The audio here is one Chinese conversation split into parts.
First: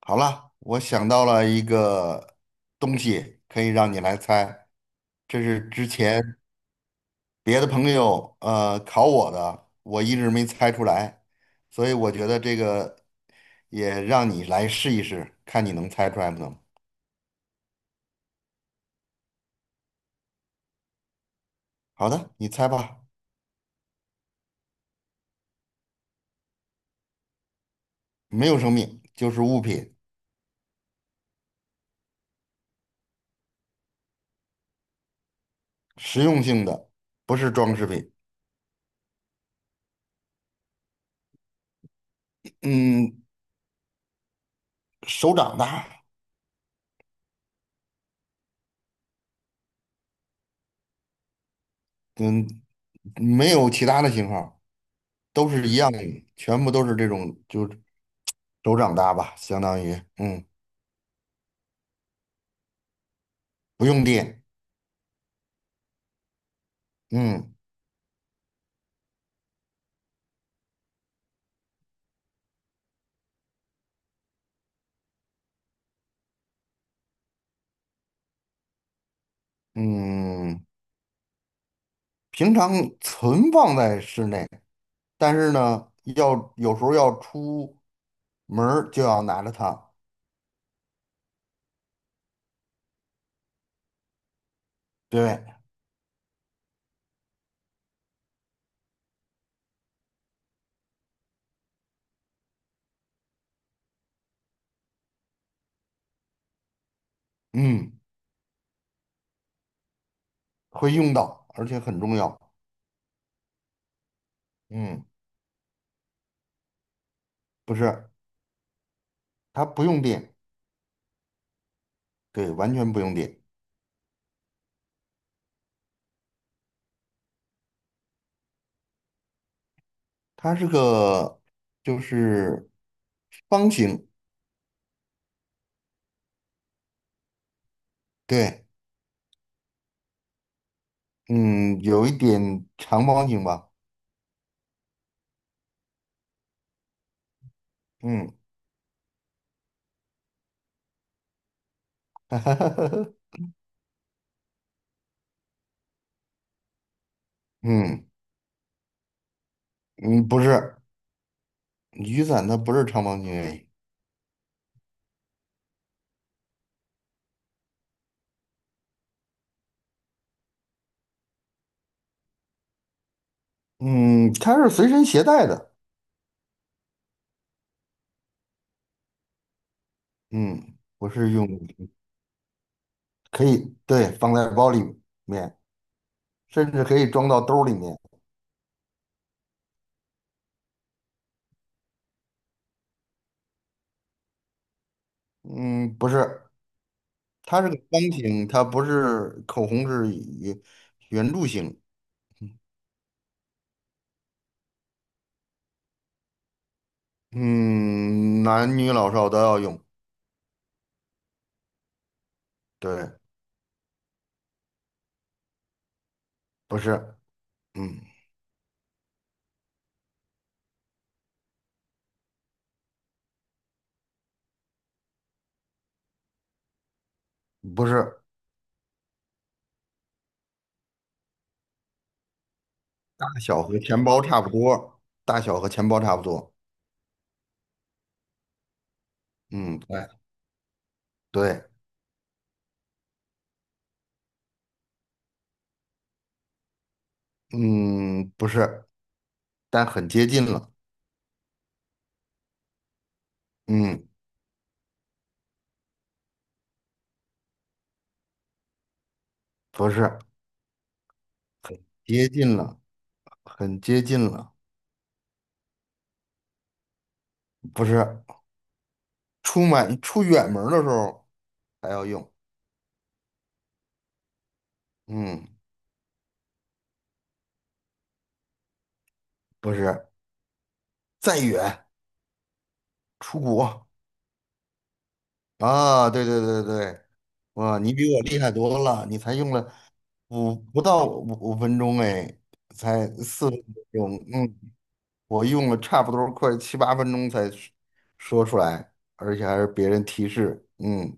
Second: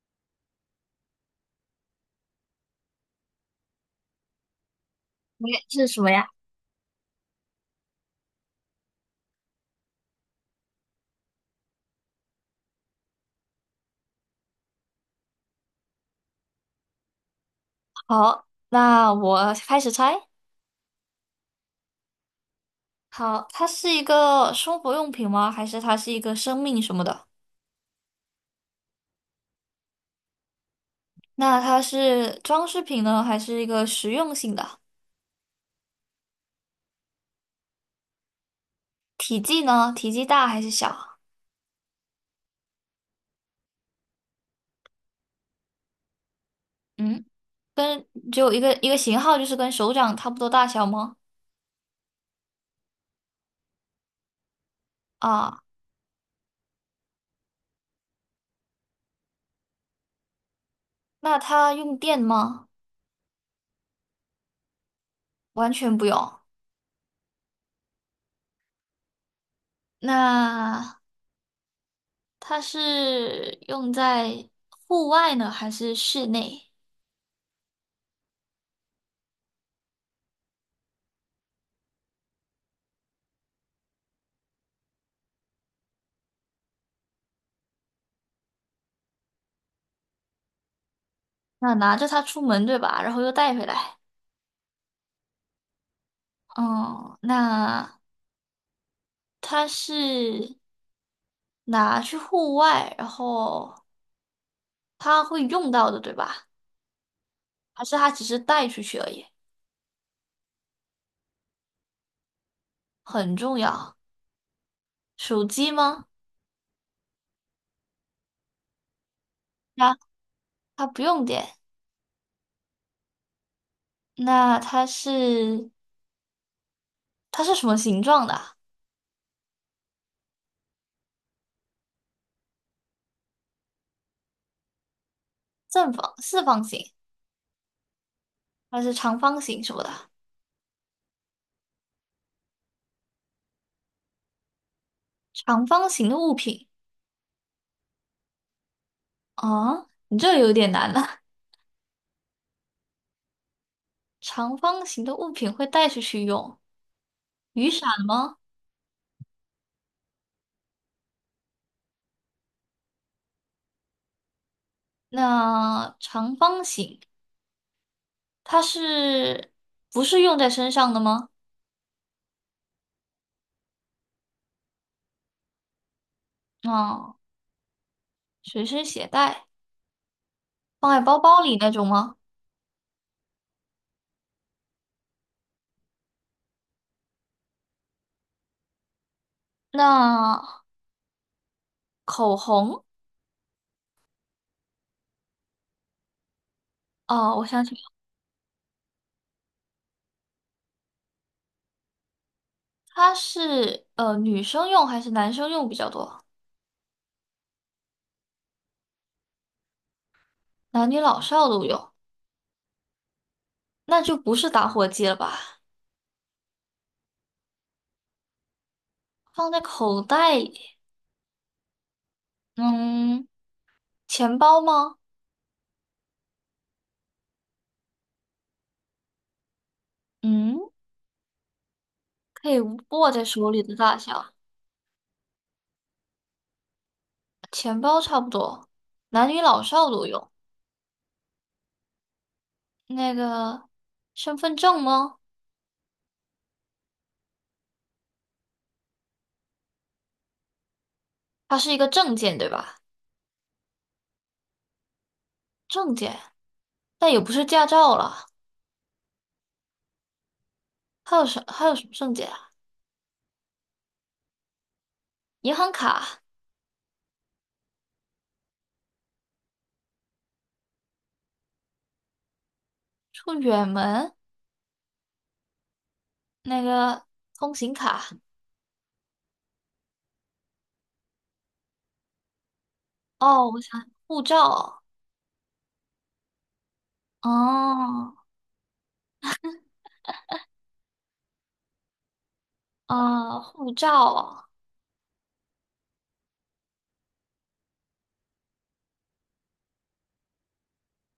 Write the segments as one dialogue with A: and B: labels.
A: 好了，我想到了一个东西，可以让你来猜。这是
B: 这
A: 之
B: 是什么呀？
A: 前别的朋友考我的，我一直没猜出来，所以我觉得这个也让你来试一试，看你能猜出来不能。
B: 好，那我开始猜。
A: 好的，你猜吧。
B: 好，它是一个生活用品吗？还是它是一个生命什么的？
A: 没有生命，就是物品。
B: 那它是装饰品呢，还是一个实用性的？
A: 实用性的，不是装饰品。
B: 体积呢？体积大还是小？
A: 嗯，手掌大。
B: 嗯，跟只有一个一个型号，就是跟手掌差不多大小吗？
A: 嗯，没有其他的型号，都
B: 啊，
A: 是一样的，全部都是这种，就手掌大吧，相当于。嗯，
B: 那它用电吗？
A: 不用电。
B: 完全不用。
A: 嗯
B: 那它是用在户外呢，还是室内？
A: 嗯，平常存放在室内，但是呢，要有时候要出门儿就要拿着它。
B: 那拿着它出门，对吧？然后又带回来。
A: 对。
B: 嗯，那它是拿去户外，然后它会用到的，对吧？还
A: 嗯，
B: 是它只是带出去而已？
A: 会用到，而且很重要。
B: 很重要。
A: 嗯，
B: 手机吗？
A: 不是，它不
B: 那
A: 用电。
B: 它不用电。
A: 对，完全不用电。
B: 那它是什么形状的啊？
A: 它是个就是方形。
B: 正方、四方形
A: 对。
B: 还是长方形什么的？
A: 嗯，有一点长方形吧。
B: 长方形的物品。
A: 嗯。
B: 啊，你这有点难了。长方形的物品会带出去用，雨伞
A: 嗯
B: 吗？
A: 嗯，不是。雨伞它不是长方形而已。
B: 那长方形。它是不是用在身上的吗？
A: 嗯，它是随身携带的。
B: 啊，随身携带，
A: 嗯，
B: 放在
A: 不
B: 包
A: 是
B: 包
A: 用。
B: 里那种吗？
A: 可以，对，放在包里面，甚至可以装到兜儿里面。
B: 那口红，
A: 嗯，不是。
B: 哦，我
A: 它
B: 想
A: 是
B: 起
A: 个
B: 来了，
A: 方形，它不是口红是圆圆柱形。
B: 它是女生用还是男生用比较多？
A: 嗯，男女老少都要用。
B: 男女老少都用，
A: 对。
B: 那就不是打火机了吧？
A: 不是。嗯，
B: 放在口袋里，嗯，钱包吗？
A: 不是。
B: 嗯，可以握在
A: 大
B: 手里
A: 小
B: 的
A: 和
B: 大
A: 钱包
B: 小，
A: 差不多，大小和钱包差不多。
B: 钱包差不多，男女老
A: 嗯，
B: 少都
A: 对。
B: 用。
A: 对。
B: 那个身份证吗？
A: 嗯，不是，但很接近了。
B: 它是一个证件，对吧？
A: 嗯。
B: 证件，但也不是驾照了。
A: 不是。
B: 还有什么证件
A: 接
B: 啊？
A: 近了，很接近了。
B: 银行卡、
A: 不是，出门出远门儿的时候还要用。
B: 出远门
A: 嗯，
B: 那个通行卡。
A: 不是，再远出
B: 哦，我想
A: 国
B: 护照。
A: 啊，对对对对。哇，你比
B: 哦，
A: 我厉害多了，你才用了不到五分钟哎，才
B: 哦，
A: 四分
B: 护
A: 钟，
B: 照。
A: 嗯，我用了差不多快七八分钟才说出来，而且还是别人提示。嗯，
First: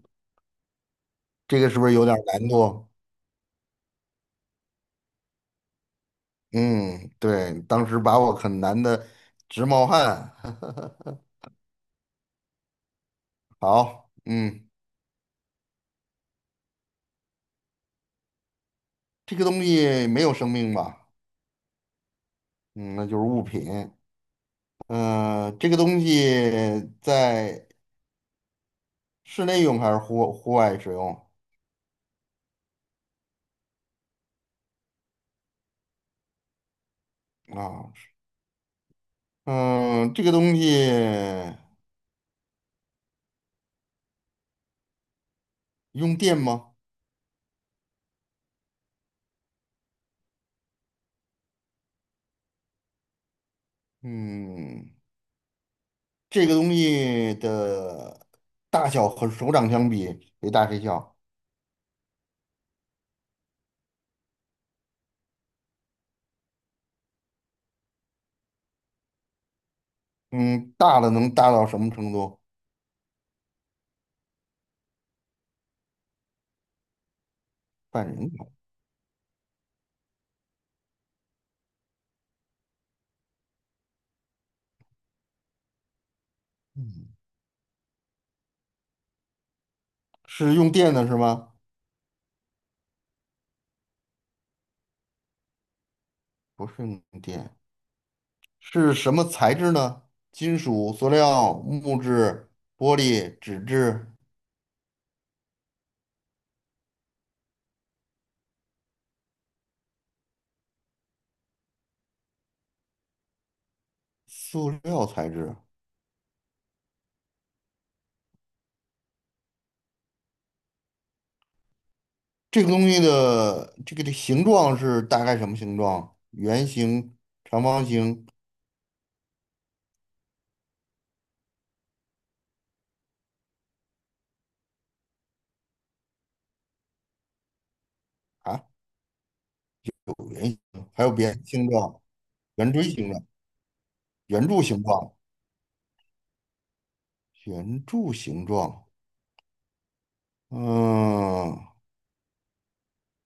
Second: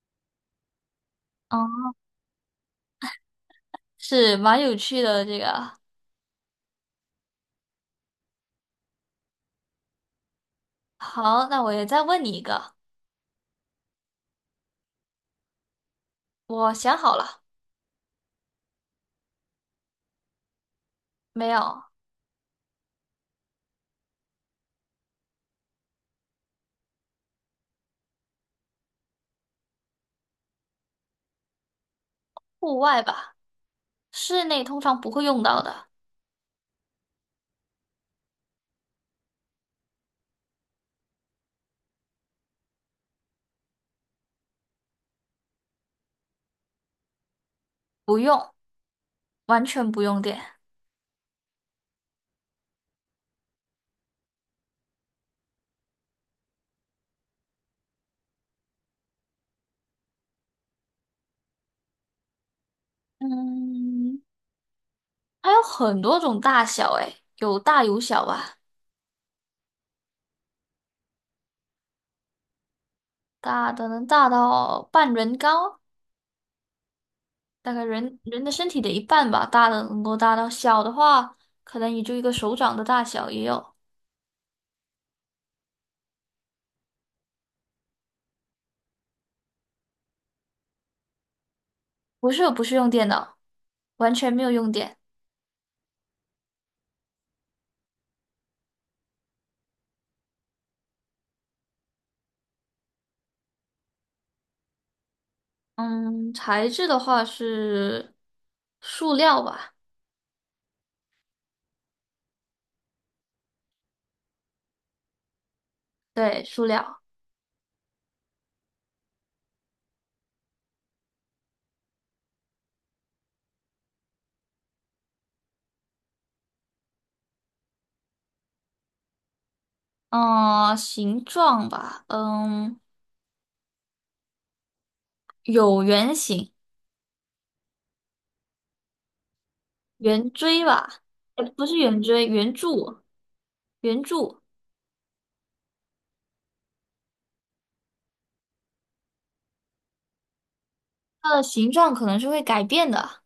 A: 这个是不
B: 哦，
A: 是有点难度？
B: 是蛮有趣的这个。
A: 嗯，对，当时把我很难的直冒汗。
B: 好，那我也再问你一个，
A: 好。嗯，
B: 我想好了，
A: 这个东西没有生命吧？
B: 没有，
A: 嗯，那就是物品。嗯、这个东西在室内用还是户外使用
B: 户外吧，室内通常不会用到的，
A: 啊？嗯、这个东西用电吗？
B: 不用，完全不用电。
A: 嗯，这个东西的大小和手掌相比，谁大谁小？
B: 嗯，它有很多种大小，诶，有大有小吧。
A: 嗯，大的能大到什么程度？
B: 大的能大到半人高，大概
A: 半
B: 人
A: 人
B: 人的
A: 头。
B: 身体的一半吧。大的能够大到小的话，可能也就一个手掌的大小也有。
A: 是用电的是吗？
B: 不是，不是用电脑，完全没有用电。
A: 不是用电，是什么材质呢？金属、塑料、木质、玻璃、纸质、
B: 嗯，材质的话是塑料吧？
A: 塑料材质。
B: 对，塑料。
A: 这个东西的这个的形状是大概什么形状？圆形、长方形
B: 嗯，形状吧，嗯，有圆形、
A: 啊，有
B: 圆
A: 圆形，
B: 锥吧？
A: 还有扁
B: 不
A: 形
B: 是圆
A: 状、
B: 锥，圆
A: 圆锥
B: 柱，
A: 形状、
B: 圆柱。
A: 圆柱形状、圆柱形状。
B: 它的
A: 嗯，
B: 形状可能是会改变的。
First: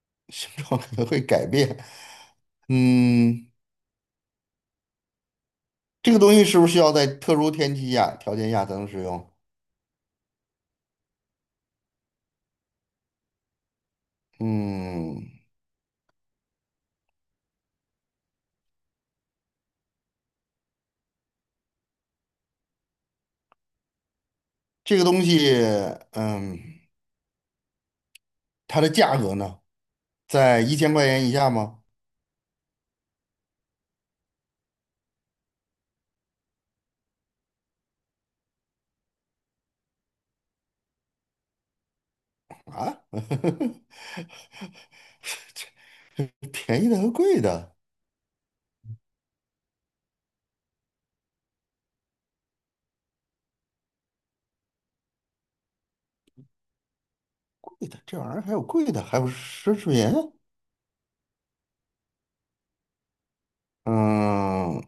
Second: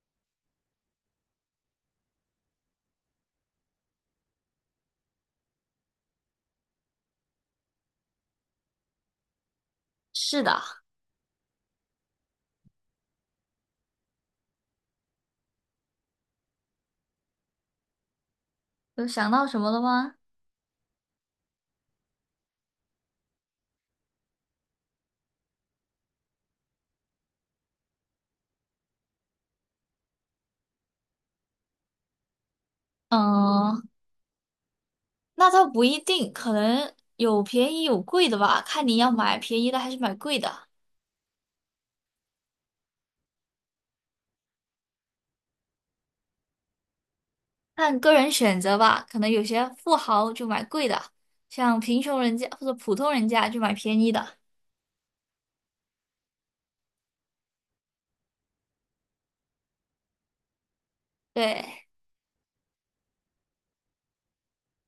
A: 形状可能会改变。嗯。这个东西是不是需要在特殊天气下条件下才能使用？
B: 是的，
A: 嗯，
B: 有想到什么了吗？
A: 这个东西，嗯，它的价格呢，在1000块钱以下吗？
B: 嗯，那倒不一定，可能有便宜有贵的吧，看你要买便宜的还是买贵的，
A: 啊，便宜的和贵的，
B: 看个人选择吧。可能有些富豪就买贵的，像贫穷人家或者普通人家就买便宜的。
A: 贵的这玩意儿还有贵的，还有奢侈品。
B: 对
A: 嗯，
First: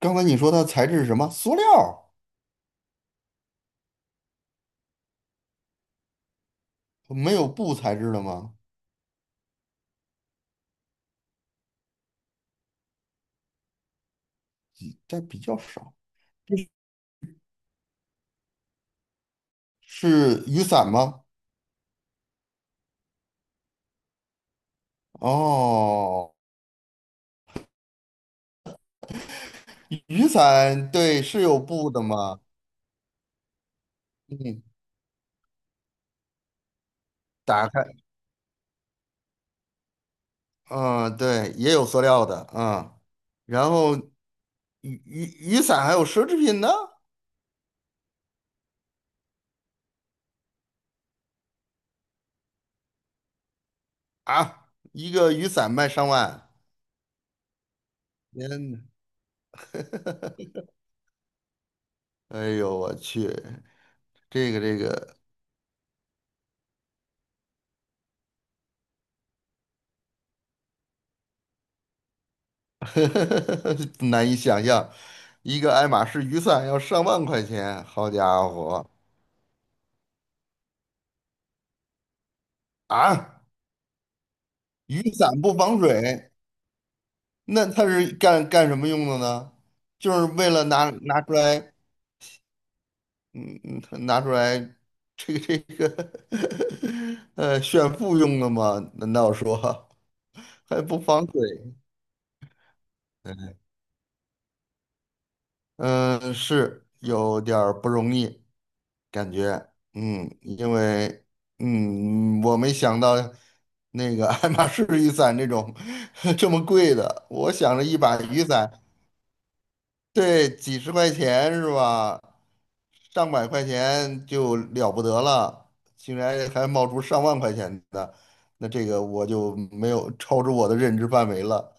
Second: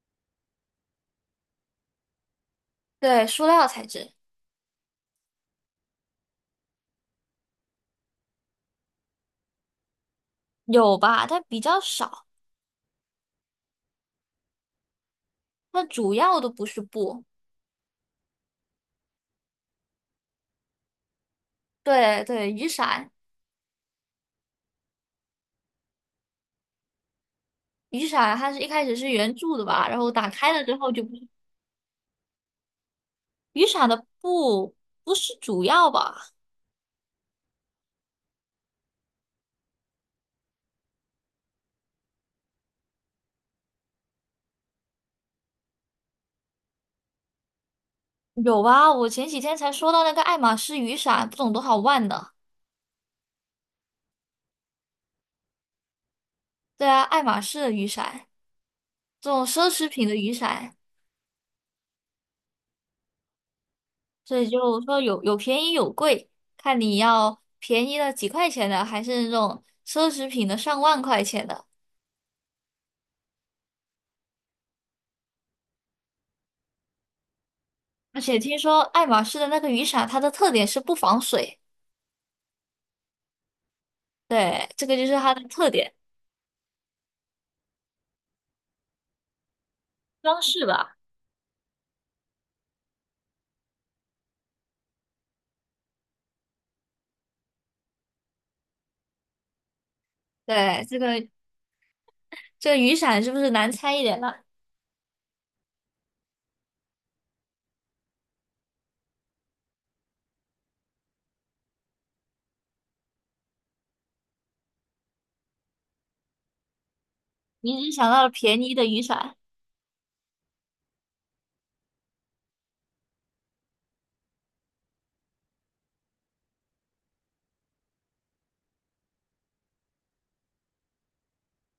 A: 刚才你说它材质是什么？塑料，
B: 对，塑料材质
A: 没有布材质的吗？
B: 有吧，但比较少。
A: 但比较
B: 它
A: 少。
B: 主要都不是布。
A: 是雨伞吗？
B: 对对，雨伞，
A: 哦，
B: 雨伞它是一开始是圆柱的吧，然后
A: 雨
B: 打开了之后
A: 伞
B: 就不
A: 对，
B: 是，
A: 是有布的吗？
B: 雨伞的
A: 嗯
B: 布不是主要吧？
A: 打开。嗯，对，也有塑料的。嗯，然后雨伞还有奢侈品呢。
B: 有啊，我前几天才说到那个爱马仕雨伞，不懂多少万的？
A: 啊，一个雨伞卖上万，
B: 对啊，爱马仕的雨伞，
A: 天呐，
B: 这种奢侈品的雨 伞，
A: 哎呦我去。
B: 所以
A: 这个这
B: 就说
A: 个
B: 有便宜有贵，看你要便宜的几块钱的，还是那种奢侈品的上万块钱的。
A: 难以想象，一个爱马仕雨伞要上万块钱，好
B: 而且
A: 家
B: 听说
A: 伙。
B: 爱马仕的那个雨伞，它的特点是不防水，
A: 啊，
B: 对，这个
A: 雨
B: 就是它
A: 伞
B: 的
A: 不
B: 特
A: 防
B: 点，
A: 水，那它是干什么用的呢？就是
B: 装
A: 为
B: 饰
A: 了拿
B: 吧。
A: 拿出来。嗯嗯，拿出来这个 炫富用的吗？难道说还
B: 对，这
A: 不防
B: 个
A: 水？
B: 这个雨伞是不是难猜一点了？
A: 嗯，是有点儿不容易，感觉。嗯，因为，嗯，我没想到那个爱马仕雨伞这种 这么贵的，我想
B: 你
A: 着
B: 只
A: 一
B: 想
A: 把
B: 到了
A: 雨
B: 便
A: 伞
B: 宜的雨伞。
A: 对，几十块钱是吧？上百块钱就了不得了，竟然还冒出上万块钱的，那这个我就没有超出我的认知范围了。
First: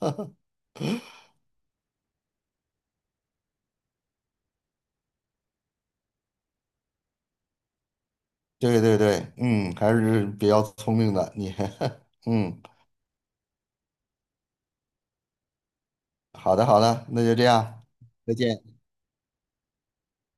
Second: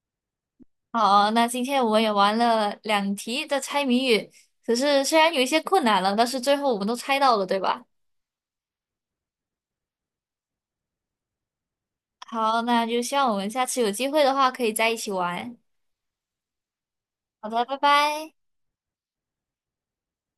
B: 好，那今天我们也玩了两题的猜谜语，可是虽然有一些困难了，但是最后我们都猜到了，对吧？
A: 对对对，嗯，还是比较聪明的你。
B: 好，
A: 嗯，
B: 那就希望我们下次有机会的话可以在一起玩。
A: 好的好的，那就这
B: 好的，拜
A: 样。
B: 拜。
A: 再见。